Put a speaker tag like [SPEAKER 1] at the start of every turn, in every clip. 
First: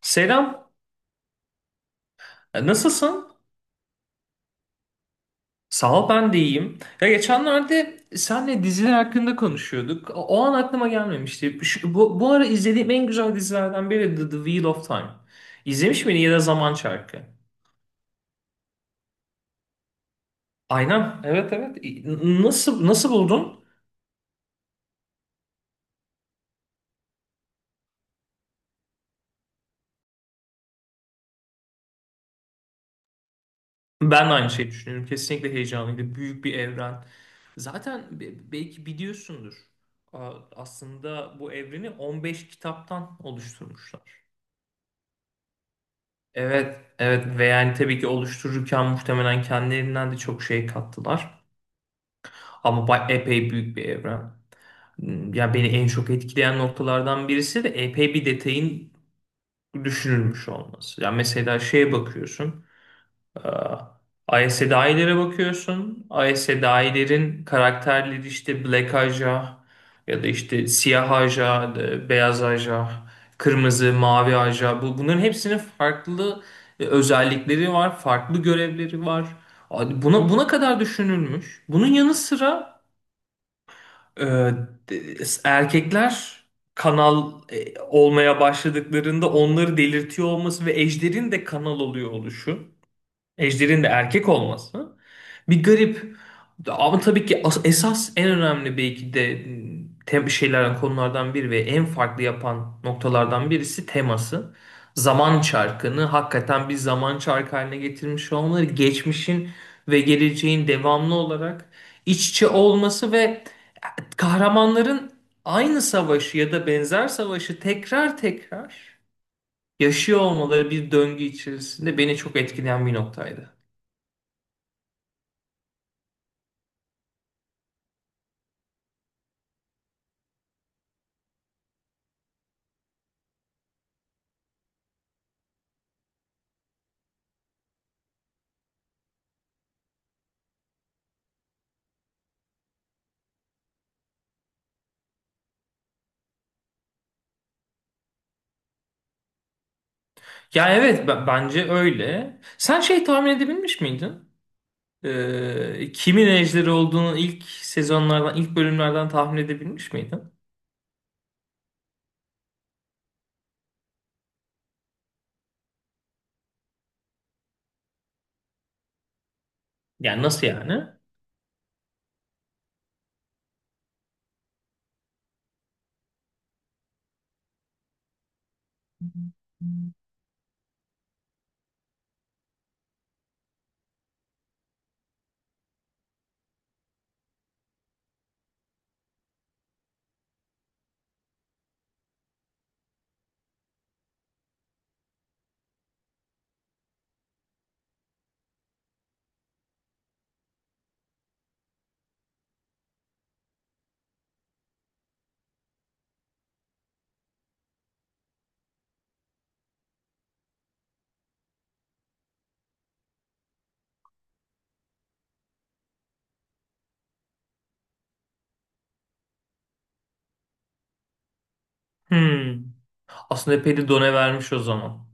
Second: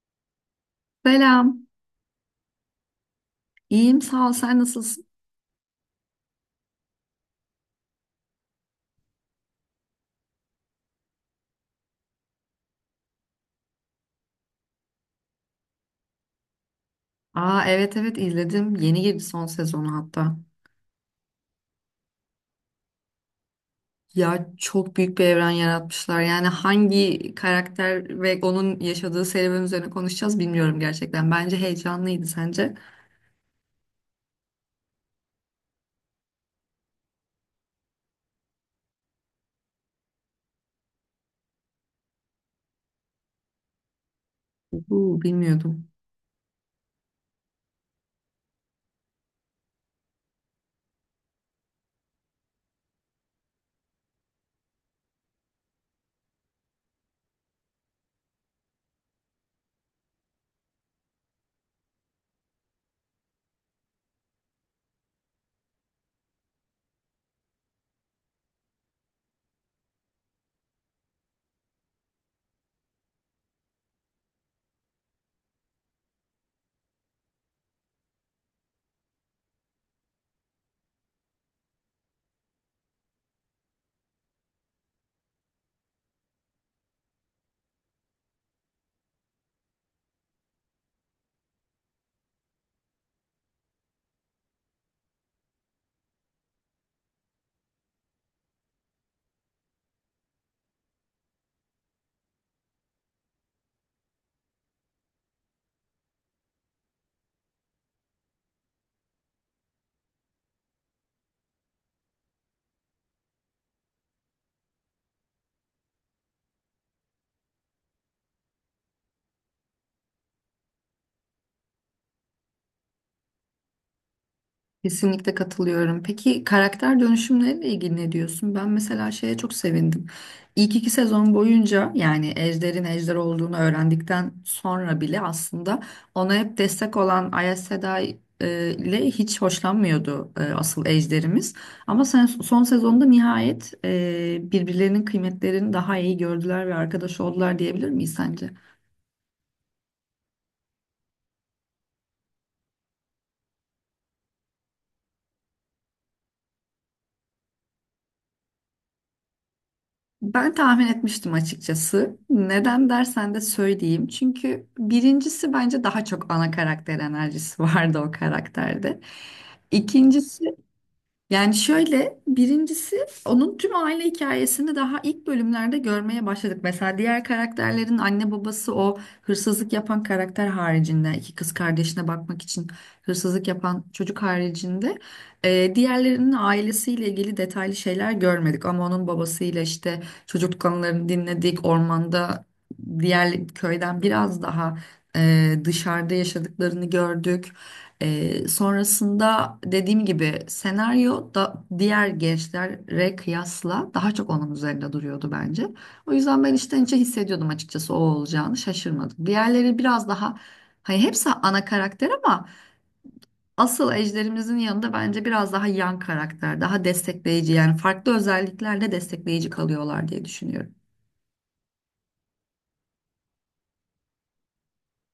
[SPEAKER 1] Selam.
[SPEAKER 2] Selam.
[SPEAKER 1] Nasılsın?
[SPEAKER 2] İyiyim sağ ol. Sen nasılsın?
[SPEAKER 1] Sağ ol, ben de iyiyim. Ya geçenlerde senle diziler hakkında konuşuyorduk. O an aklıma gelmemişti. Bu ara izlediğim en güzel dizilerden biri The Wheel of Time. İzlemiş miydin ya da Zaman Çarkı?
[SPEAKER 2] Aa evet evet izledim. Yeni girdi son sezonu hatta.
[SPEAKER 1] Aynen, evet, evet. Nasıl buldun?
[SPEAKER 2] Ya çok büyük bir evren yaratmışlar. Yani hangi karakter ve onun yaşadığı serüven üzerine konuşacağız bilmiyorum gerçekten. Bence heyecanlıydı sence?
[SPEAKER 1] Ben de aynı şeyi düşünüyorum. Kesinlikle heyecanlıydı. Büyük bir evren. Zaten belki biliyorsundur. Aslında bu evreni 15 kitaptan oluşturmuşlar.
[SPEAKER 2] Bu bilmiyordum.
[SPEAKER 1] Evet, evet ve yani tabii ki oluştururken muhtemelen kendilerinden de çok şey kattılar. Ama epey büyük bir evren. Ya beni en çok etkileyen noktalardan birisi de epey bir detayın düşünülmüş olması. Ya mesela şeye bakıyorsun. ISDI'lere bakıyorsun. ISDI'lerin karakterleri işte Black Aja ya da işte siyah Aja, beyaz Aja, kırmızı, mavi Aja. Bunların hepsinin farklı özellikleri var, farklı görevleri var. Abi Buna kadar düşünülmüş. Bunun yanı sıra e, de- erkekler kanal olmaya başladıklarında onları delirtiyor olması ve ejderin de kanal oluyor oluşu. Ejder'in de erkek olması bir garip. Ama tabii ki esas en önemli belki de tem şeylerden konulardan biri ve en farklı yapan noktalardan birisi teması. Zaman çarkını hakikaten bir zaman çarkı haline getirmiş olmaları, geçmişin ve geleceğin devamlı olarak iç içe olması ve kahramanların aynı savaşı ya da benzer savaşı tekrar tekrar yaşıyor olmaları bir döngü içerisinde beni çok etkileyen bir noktaydı.
[SPEAKER 2] Kesinlikle katılıyorum. Peki karakter dönüşümleriyle ilgili ne diyorsun? Ben mesela şeye çok sevindim. İlk iki sezon boyunca yani Ejder'in Ejder olduğunu öğrendikten sonra bile aslında ona hep destek olan Aes Sedai ile hiç hoşlanmıyordu asıl Ejder'imiz. Ama sen, son sezonda nihayet birbirlerinin kıymetlerini daha iyi gördüler ve arkadaş oldular diyebilir miyiz sence?
[SPEAKER 1] Ya evet bence öyle. Sen şey tahmin edebilmiş miydin? Kimin ejderi olduğunu ilk sezonlardan, ilk bölümlerden tahmin edebilmiş miydin?
[SPEAKER 2] Ben tahmin etmiştim açıkçası. Neden dersen de söyleyeyim. Çünkü birincisi bence daha çok ana karakter enerjisi vardı o karakterde.
[SPEAKER 1] Yani
[SPEAKER 2] İkincisi
[SPEAKER 1] nasıl yani?
[SPEAKER 2] yani şöyle birincisi onun tüm aile hikayesini daha ilk bölümlerde görmeye başladık. Mesela diğer karakterlerin anne babası o hırsızlık yapan karakter haricinde iki kız kardeşine bakmak için hırsızlık yapan çocuk haricinde diğerlerinin ailesiyle ilgili detaylı şeyler görmedik. Ama onun babasıyla işte çocuk konularını dinledik. Ormanda diğer köyden biraz daha dışarıda yaşadıklarını gördük. Sonrasında dediğim gibi senaryo da diğer gençlere kıyasla daha çok onun üzerinde duruyordu bence. O yüzden ben içten içe hissediyordum açıkçası o olacağını şaşırmadım. Diğerleri biraz daha hani hepsi ana karakter ama asıl ejderimizin yanında bence biraz daha yan karakter, daha destekleyici yani farklı özelliklerle destekleyici kalıyorlar diye düşünüyorum.
[SPEAKER 1] Hmm. Aslında epey de done vermiş o zaman.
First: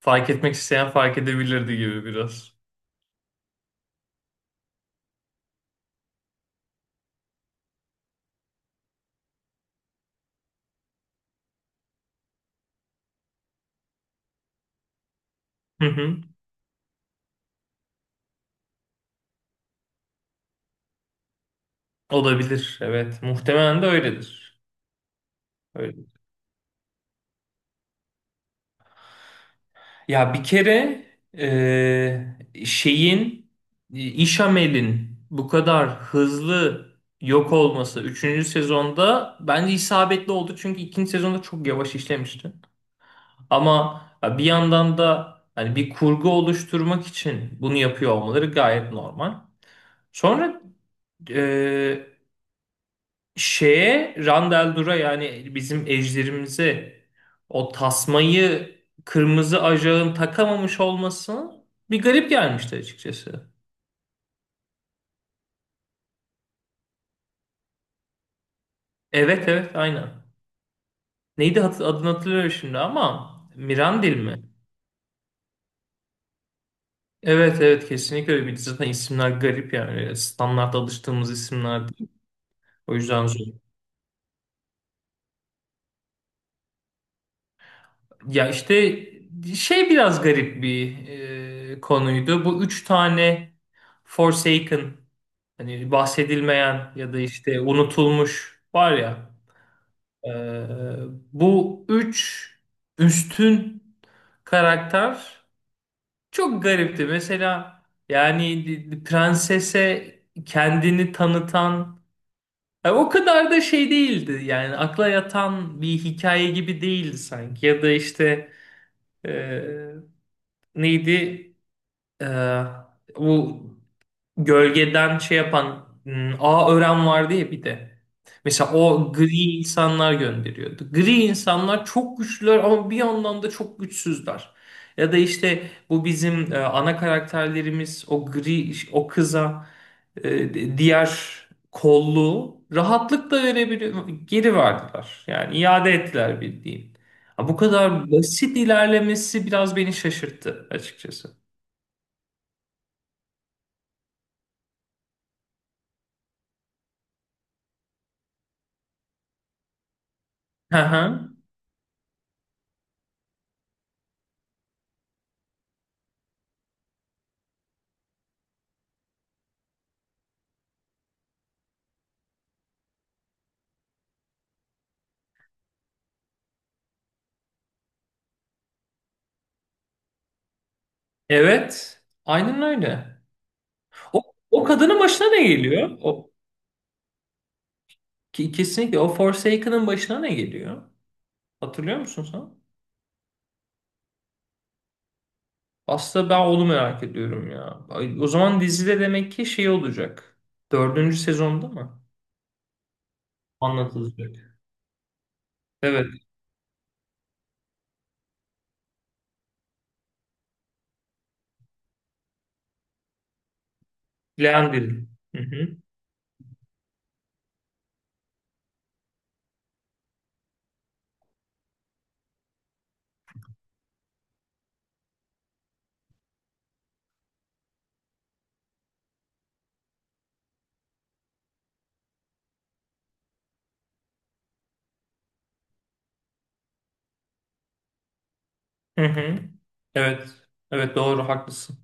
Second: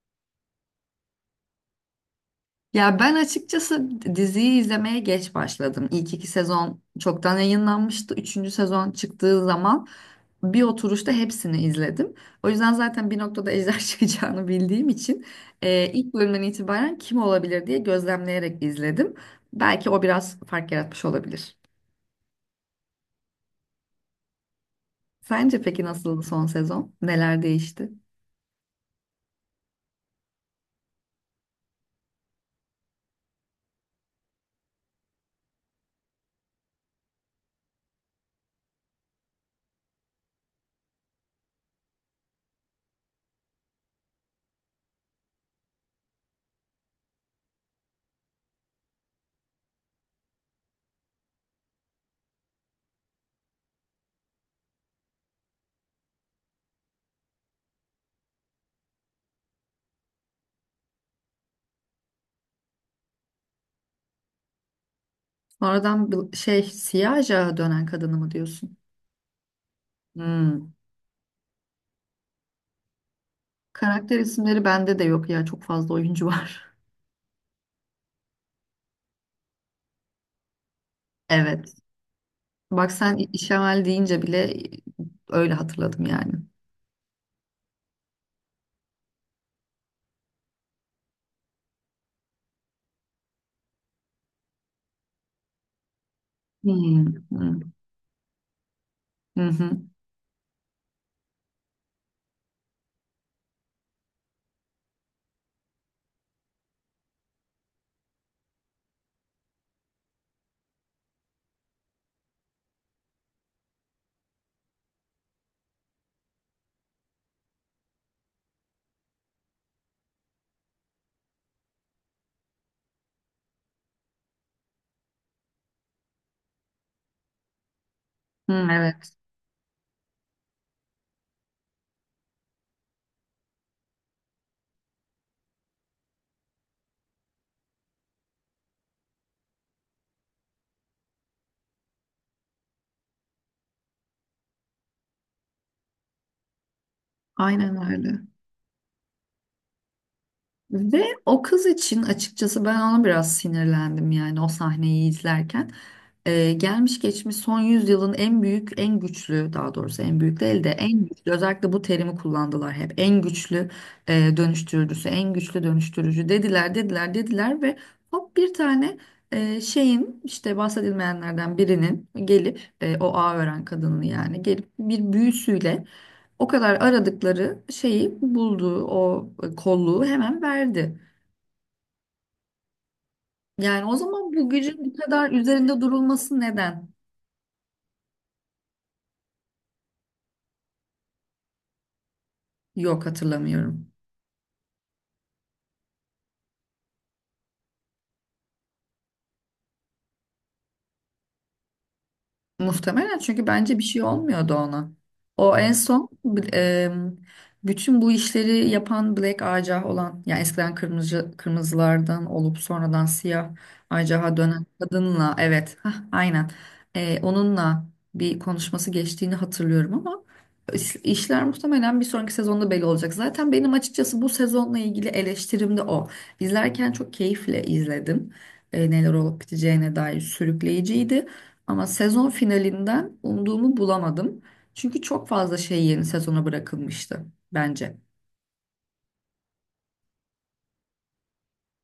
[SPEAKER 1] Fark etmek isteyen fark edebilirdi gibi biraz.
[SPEAKER 2] Ya ben açıkçası diziyi izlemeye geç başladım. İlk iki sezon çoktan yayınlanmıştı. Üçüncü sezon çıktığı zaman bir oturuşta hepsini izledim. O yüzden zaten bir noktada ejder çıkacağını bildiğim için
[SPEAKER 1] Hı
[SPEAKER 2] ilk
[SPEAKER 1] hı.
[SPEAKER 2] bölümden itibaren kim olabilir diye gözlemleyerek izledim. Belki o biraz fark yaratmış olabilir.
[SPEAKER 1] Olabilir. Evet. Muhtemelen de öyledir.
[SPEAKER 2] Sence peki
[SPEAKER 1] Öyle.
[SPEAKER 2] nasıldı son sezon? Neler değişti?
[SPEAKER 1] Ya bir kere şeyin İshamelin bu kadar hızlı yok olması üçüncü sezonda bence isabetli oldu. Çünkü ikinci sezonda çok yavaş işlemişti. Ama ya bir yandan da hani bir kurgu oluşturmak için bunu yapıyor olmaları gayet normal. Sonra şeye Randall, yani bizim ejderimize, o tasmayı kırmızı ajağın takamamış olması bir garip gelmişti, açıkçası.
[SPEAKER 2] Sonradan bir şey siyah ajağa dönen kadını mı diyorsun?
[SPEAKER 1] Evet, evet, aynen.
[SPEAKER 2] Hmm.
[SPEAKER 1] Neydi, adını hatırlıyorum şimdi ama Mirandil
[SPEAKER 2] Karakter
[SPEAKER 1] mi?
[SPEAKER 2] isimleri bende de yok ya çok fazla oyuncu var.
[SPEAKER 1] Evet, evet, kesinlikle öyle. Bir de zaten isimler garip yani. Standart alıştığımız
[SPEAKER 2] Evet.
[SPEAKER 1] isimler değil.
[SPEAKER 2] Bak
[SPEAKER 1] O
[SPEAKER 2] sen
[SPEAKER 1] yüzden zor.
[SPEAKER 2] işemel deyince bile öyle hatırladım yani.
[SPEAKER 1] Ya işte şey biraz garip bir konuydu. Bu üç tane Forsaken, hani bahsedilmeyen
[SPEAKER 2] Hmm.
[SPEAKER 1] ya da
[SPEAKER 2] Hmm.
[SPEAKER 1] işte unutulmuş, var ya.
[SPEAKER 2] Hı hı.
[SPEAKER 1] e, bu üç üstün karakter çok garipti. Mesela yani prensese kendini tanıtan o kadar da şey değildi. Yani akla yatan bir hikaye gibi değildi sanki. Ya da işte... Ee, neydi? Ee, bu gölgeden şey yapan A Ören vardı ya bir de.
[SPEAKER 2] Hı,
[SPEAKER 1] Mesela
[SPEAKER 2] evet.
[SPEAKER 1] o gri insanlar gönderiyordu. Gri insanlar çok güçlüler ama bir yandan da çok güçsüzler. Ya da işte bu bizim ana karakterlerimiz o gri o kıza diğer kolluğu rahatlıkla verebiliyor, geri verdiler. Yani iade ettiler bildiğin. Ha, bu
[SPEAKER 2] Aynen
[SPEAKER 1] kadar
[SPEAKER 2] öyle.
[SPEAKER 1] basit ilerlemesi biraz beni şaşırttı,
[SPEAKER 2] Ve
[SPEAKER 1] açıkçası.
[SPEAKER 2] o kız için açıkçası ben ona biraz sinirlendim yani o sahneyi izlerken. Gelmiş geçmiş son yüzyılın en büyük, en güçlü daha doğrusu en büyük değil de
[SPEAKER 1] Hı
[SPEAKER 2] en
[SPEAKER 1] hı.
[SPEAKER 2] güçlü özellikle bu terimi kullandılar hep. En güçlü dönüştürücüsü, en güçlü dönüştürücü dediler ve hop bir tane şeyin işte bahsedilmeyenlerden birinin gelip o ağ ören kadının yani gelip bir büyüsüyle o kadar aradıkları şeyi buldu, o kolluğu hemen verdi.
[SPEAKER 1] Evet. Aynen öyle.
[SPEAKER 2] Yani o
[SPEAKER 1] O,
[SPEAKER 2] zaman bu
[SPEAKER 1] o
[SPEAKER 2] gücün bu
[SPEAKER 1] kadının başına
[SPEAKER 2] kadar
[SPEAKER 1] ne
[SPEAKER 2] üzerinde
[SPEAKER 1] geliyor? O,
[SPEAKER 2] durulması neden?
[SPEAKER 1] ki- kesinlikle o Forsaken'ın başına ne geliyor? Hatırlıyor musun sen?
[SPEAKER 2] Yok hatırlamıyorum.
[SPEAKER 1] Aslında ben onu merak ediyorum ya. Ay, o zaman dizide demek ki şey olacak. Dördüncü sezonda mı?
[SPEAKER 2] Muhtemelen çünkü bence bir şey olmuyordu
[SPEAKER 1] Anlatılacak.
[SPEAKER 2] ona. O en
[SPEAKER 1] Evet.
[SPEAKER 2] son e, bütün bu işleri yapan Black Ajah olan yani eskiden kırmızılardan olup sonradan siyah Ajah'a dönen
[SPEAKER 1] Leandrin.
[SPEAKER 2] kadınla
[SPEAKER 1] Hı
[SPEAKER 2] evet
[SPEAKER 1] hı.
[SPEAKER 2] hah, aynen. E, onunla bir konuşması geçtiğini hatırlıyorum ama işler muhtemelen bir sonraki sezonda belli olacak. Zaten benim açıkçası bu sezonla ilgili eleştirim de o. İzlerken çok keyifle izledim. E, neler olup biteceğine dair sürükleyiciydi. Ama sezon finalinden umduğumu bulamadım. Çünkü çok fazla şey yeni sezona bırakılmıştı bence.
[SPEAKER 1] Hı hı. Evet. Evet, doğru, haklısın.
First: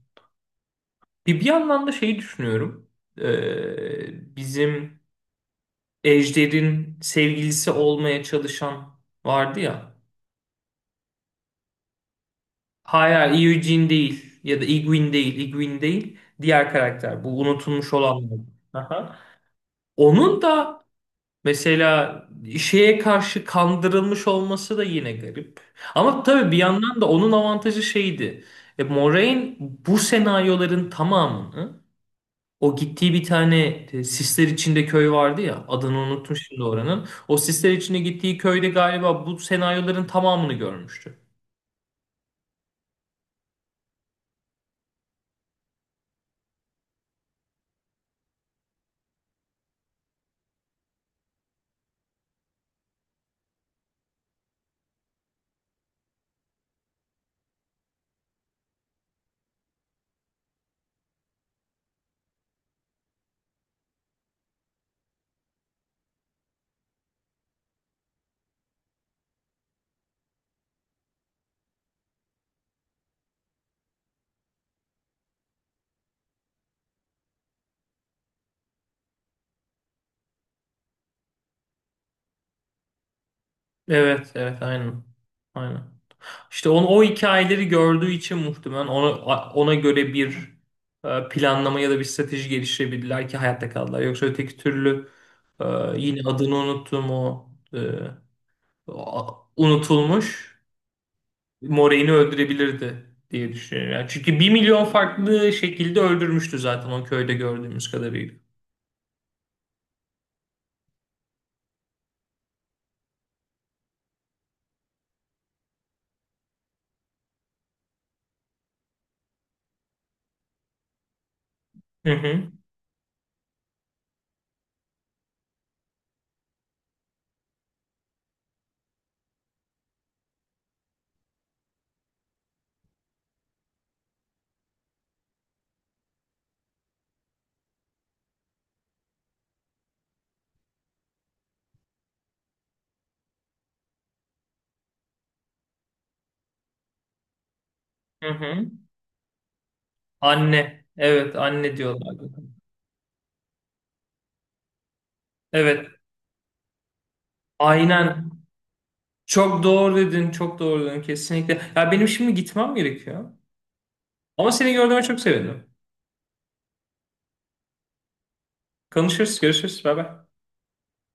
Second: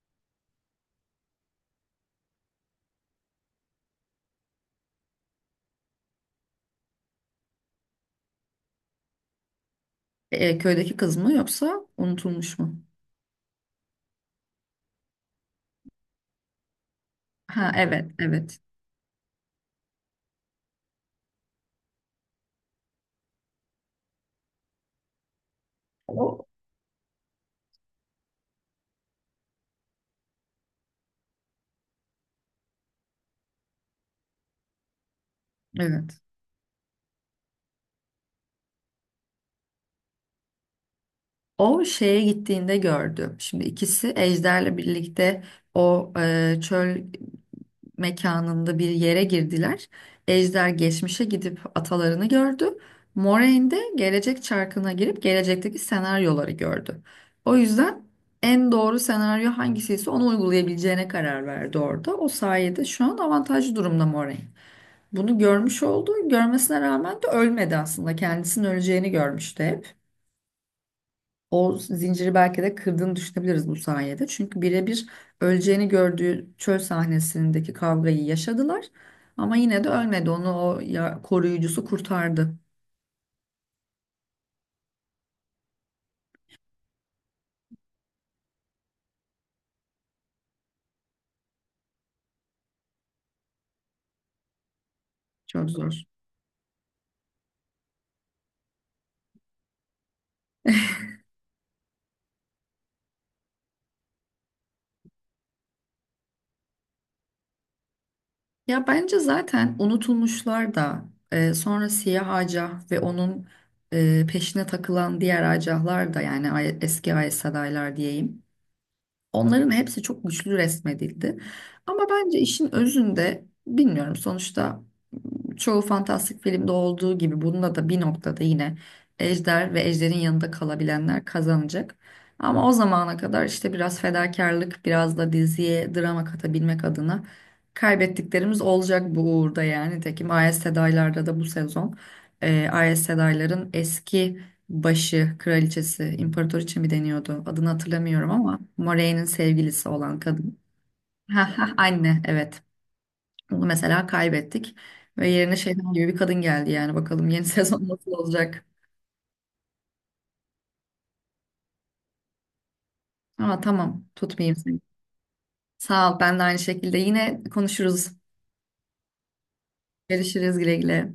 [SPEAKER 1] Bir yandan da şeyi düşünüyorum. Bizim Ejder'in sevgilisi olmaya çalışan vardı ya.
[SPEAKER 2] E, köydeki kız mı yoksa unutulmuş mu?
[SPEAKER 1] Hayır, hayır, Eugene değil ya da Igwin değil, Igwin değil. Diğer karakter bu
[SPEAKER 2] Ha
[SPEAKER 1] unutulmuş
[SPEAKER 2] evet
[SPEAKER 1] olan.
[SPEAKER 2] evet.
[SPEAKER 1] Aha. Onun da mesela şeye karşı kandırılmış olması da yine garip. Ama
[SPEAKER 2] O
[SPEAKER 1] tabii bir yandan da onun avantajı şeydi. Moraine bu senaryoların tamamını o gittiği bir tane sisler içinde köy vardı ya, adını
[SPEAKER 2] evet.
[SPEAKER 1] unuttum şimdi oranın. O sisler içinde gittiği köyde galiba bu senaryoların tamamını görmüştü.
[SPEAKER 2] O şeye gittiğinde gördü. Şimdi ikisi Ejder'le birlikte o çöl mekanında bir yere girdiler. Ejder geçmişe gidip atalarını gördü. Moraine de gelecek çarkına girip gelecekteki senaryoları gördü. O yüzden en doğru senaryo hangisiyse onu uygulayabileceğine karar verdi orada. O sayede şu an avantajlı durumda Moraine. Bunu görmüş oldu. Görmesine rağmen de ölmedi aslında. Kendisinin öleceğini görmüştü hep. O zinciri belki de kırdığını düşünebiliriz bu sayede. Çünkü birebir öleceğini gördüğü çöl sahnesindeki kavgayı yaşadılar. Ama yine de ölmedi. Onu o koruyucusu kurtardı.
[SPEAKER 1] Evet, evet, aynen. Aynen. İşte onu, o hikayeleri gördüğü için muhtemelen ona göre bir planlama ya da bir strateji geliştirebildiler ki hayatta kaldılar. Yoksa öteki türlü e,
[SPEAKER 2] Çok zor.
[SPEAKER 1] yine adını unuttum o unutulmuş Morey'ni öldürebilirdi diye düşünüyorum. Yani çünkü bir milyon farklı şekilde öldürmüştü zaten o köyde gördüğümüz kadarıyla.
[SPEAKER 2] Ya bence zaten unutulmuşlar da sonra siyah acah ve onun peşine takılan diğer acahlar da yani eski AES adaylar diyeyim. Onların hepsi çok güçlü resmedildi. Ama
[SPEAKER 1] Hı
[SPEAKER 2] bence
[SPEAKER 1] hı,
[SPEAKER 2] işin özünde bilmiyorum sonuçta çoğu fantastik filmde olduğu gibi bunda da bir noktada yine ejder ve ejderin yanında kalabilenler kazanacak. Ama o zamana kadar işte biraz fedakarlık, biraz da diziye drama katabilmek adına kaybettiklerimiz olacak bu uğurda yani. Nitekim Ayas Sedaylar'da da bu sezon Ayas Sedaylar'ın eski başı, kraliçesi, imparator için mi deniyordu adını
[SPEAKER 1] hı
[SPEAKER 2] hatırlamıyorum ama
[SPEAKER 1] hı.
[SPEAKER 2] Moraine'in sevgilisi olan kadın.
[SPEAKER 1] Anne. Evet,
[SPEAKER 2] Ha ha
[SPEAKER 1] anne
[SPEAKER 2] anne
[SPEAKER 1] diyorlardı.
[SPEAKER 2] evet. Onu mesela kaybettik. Ve yerine
[SPEAKER 1] Evet.
[SPEAKER 2] şeytan gibi bir kadın geldi yani. Bakalım yeni sezon nasıl
[SPEAKER 1] Aynen.
[SPEAKER 2] olacak.
[SPEAKER 1] Çok doğru dedin, çok doğru dedin kesinlikle. Ya benim şimdi gitmem gerekiyor.
[SPEAKER 2] Ama tamam
[SPEAKER 1] Ama
[SPEAKER 2] tutmayayım
[SPEAKER 1] seni
[SPEAKER 2] seni.
[SPEAKER 1] gördüğüme çok sevindim.
[SPEAKER 2] Sağ ol ben de aynı şekilde. Yine konuşuruz.
[SPEAKER 1] Konuşuruz, görüşürüz. Bay bay.
[SPEAKER 2] Görüşürüz güle güle.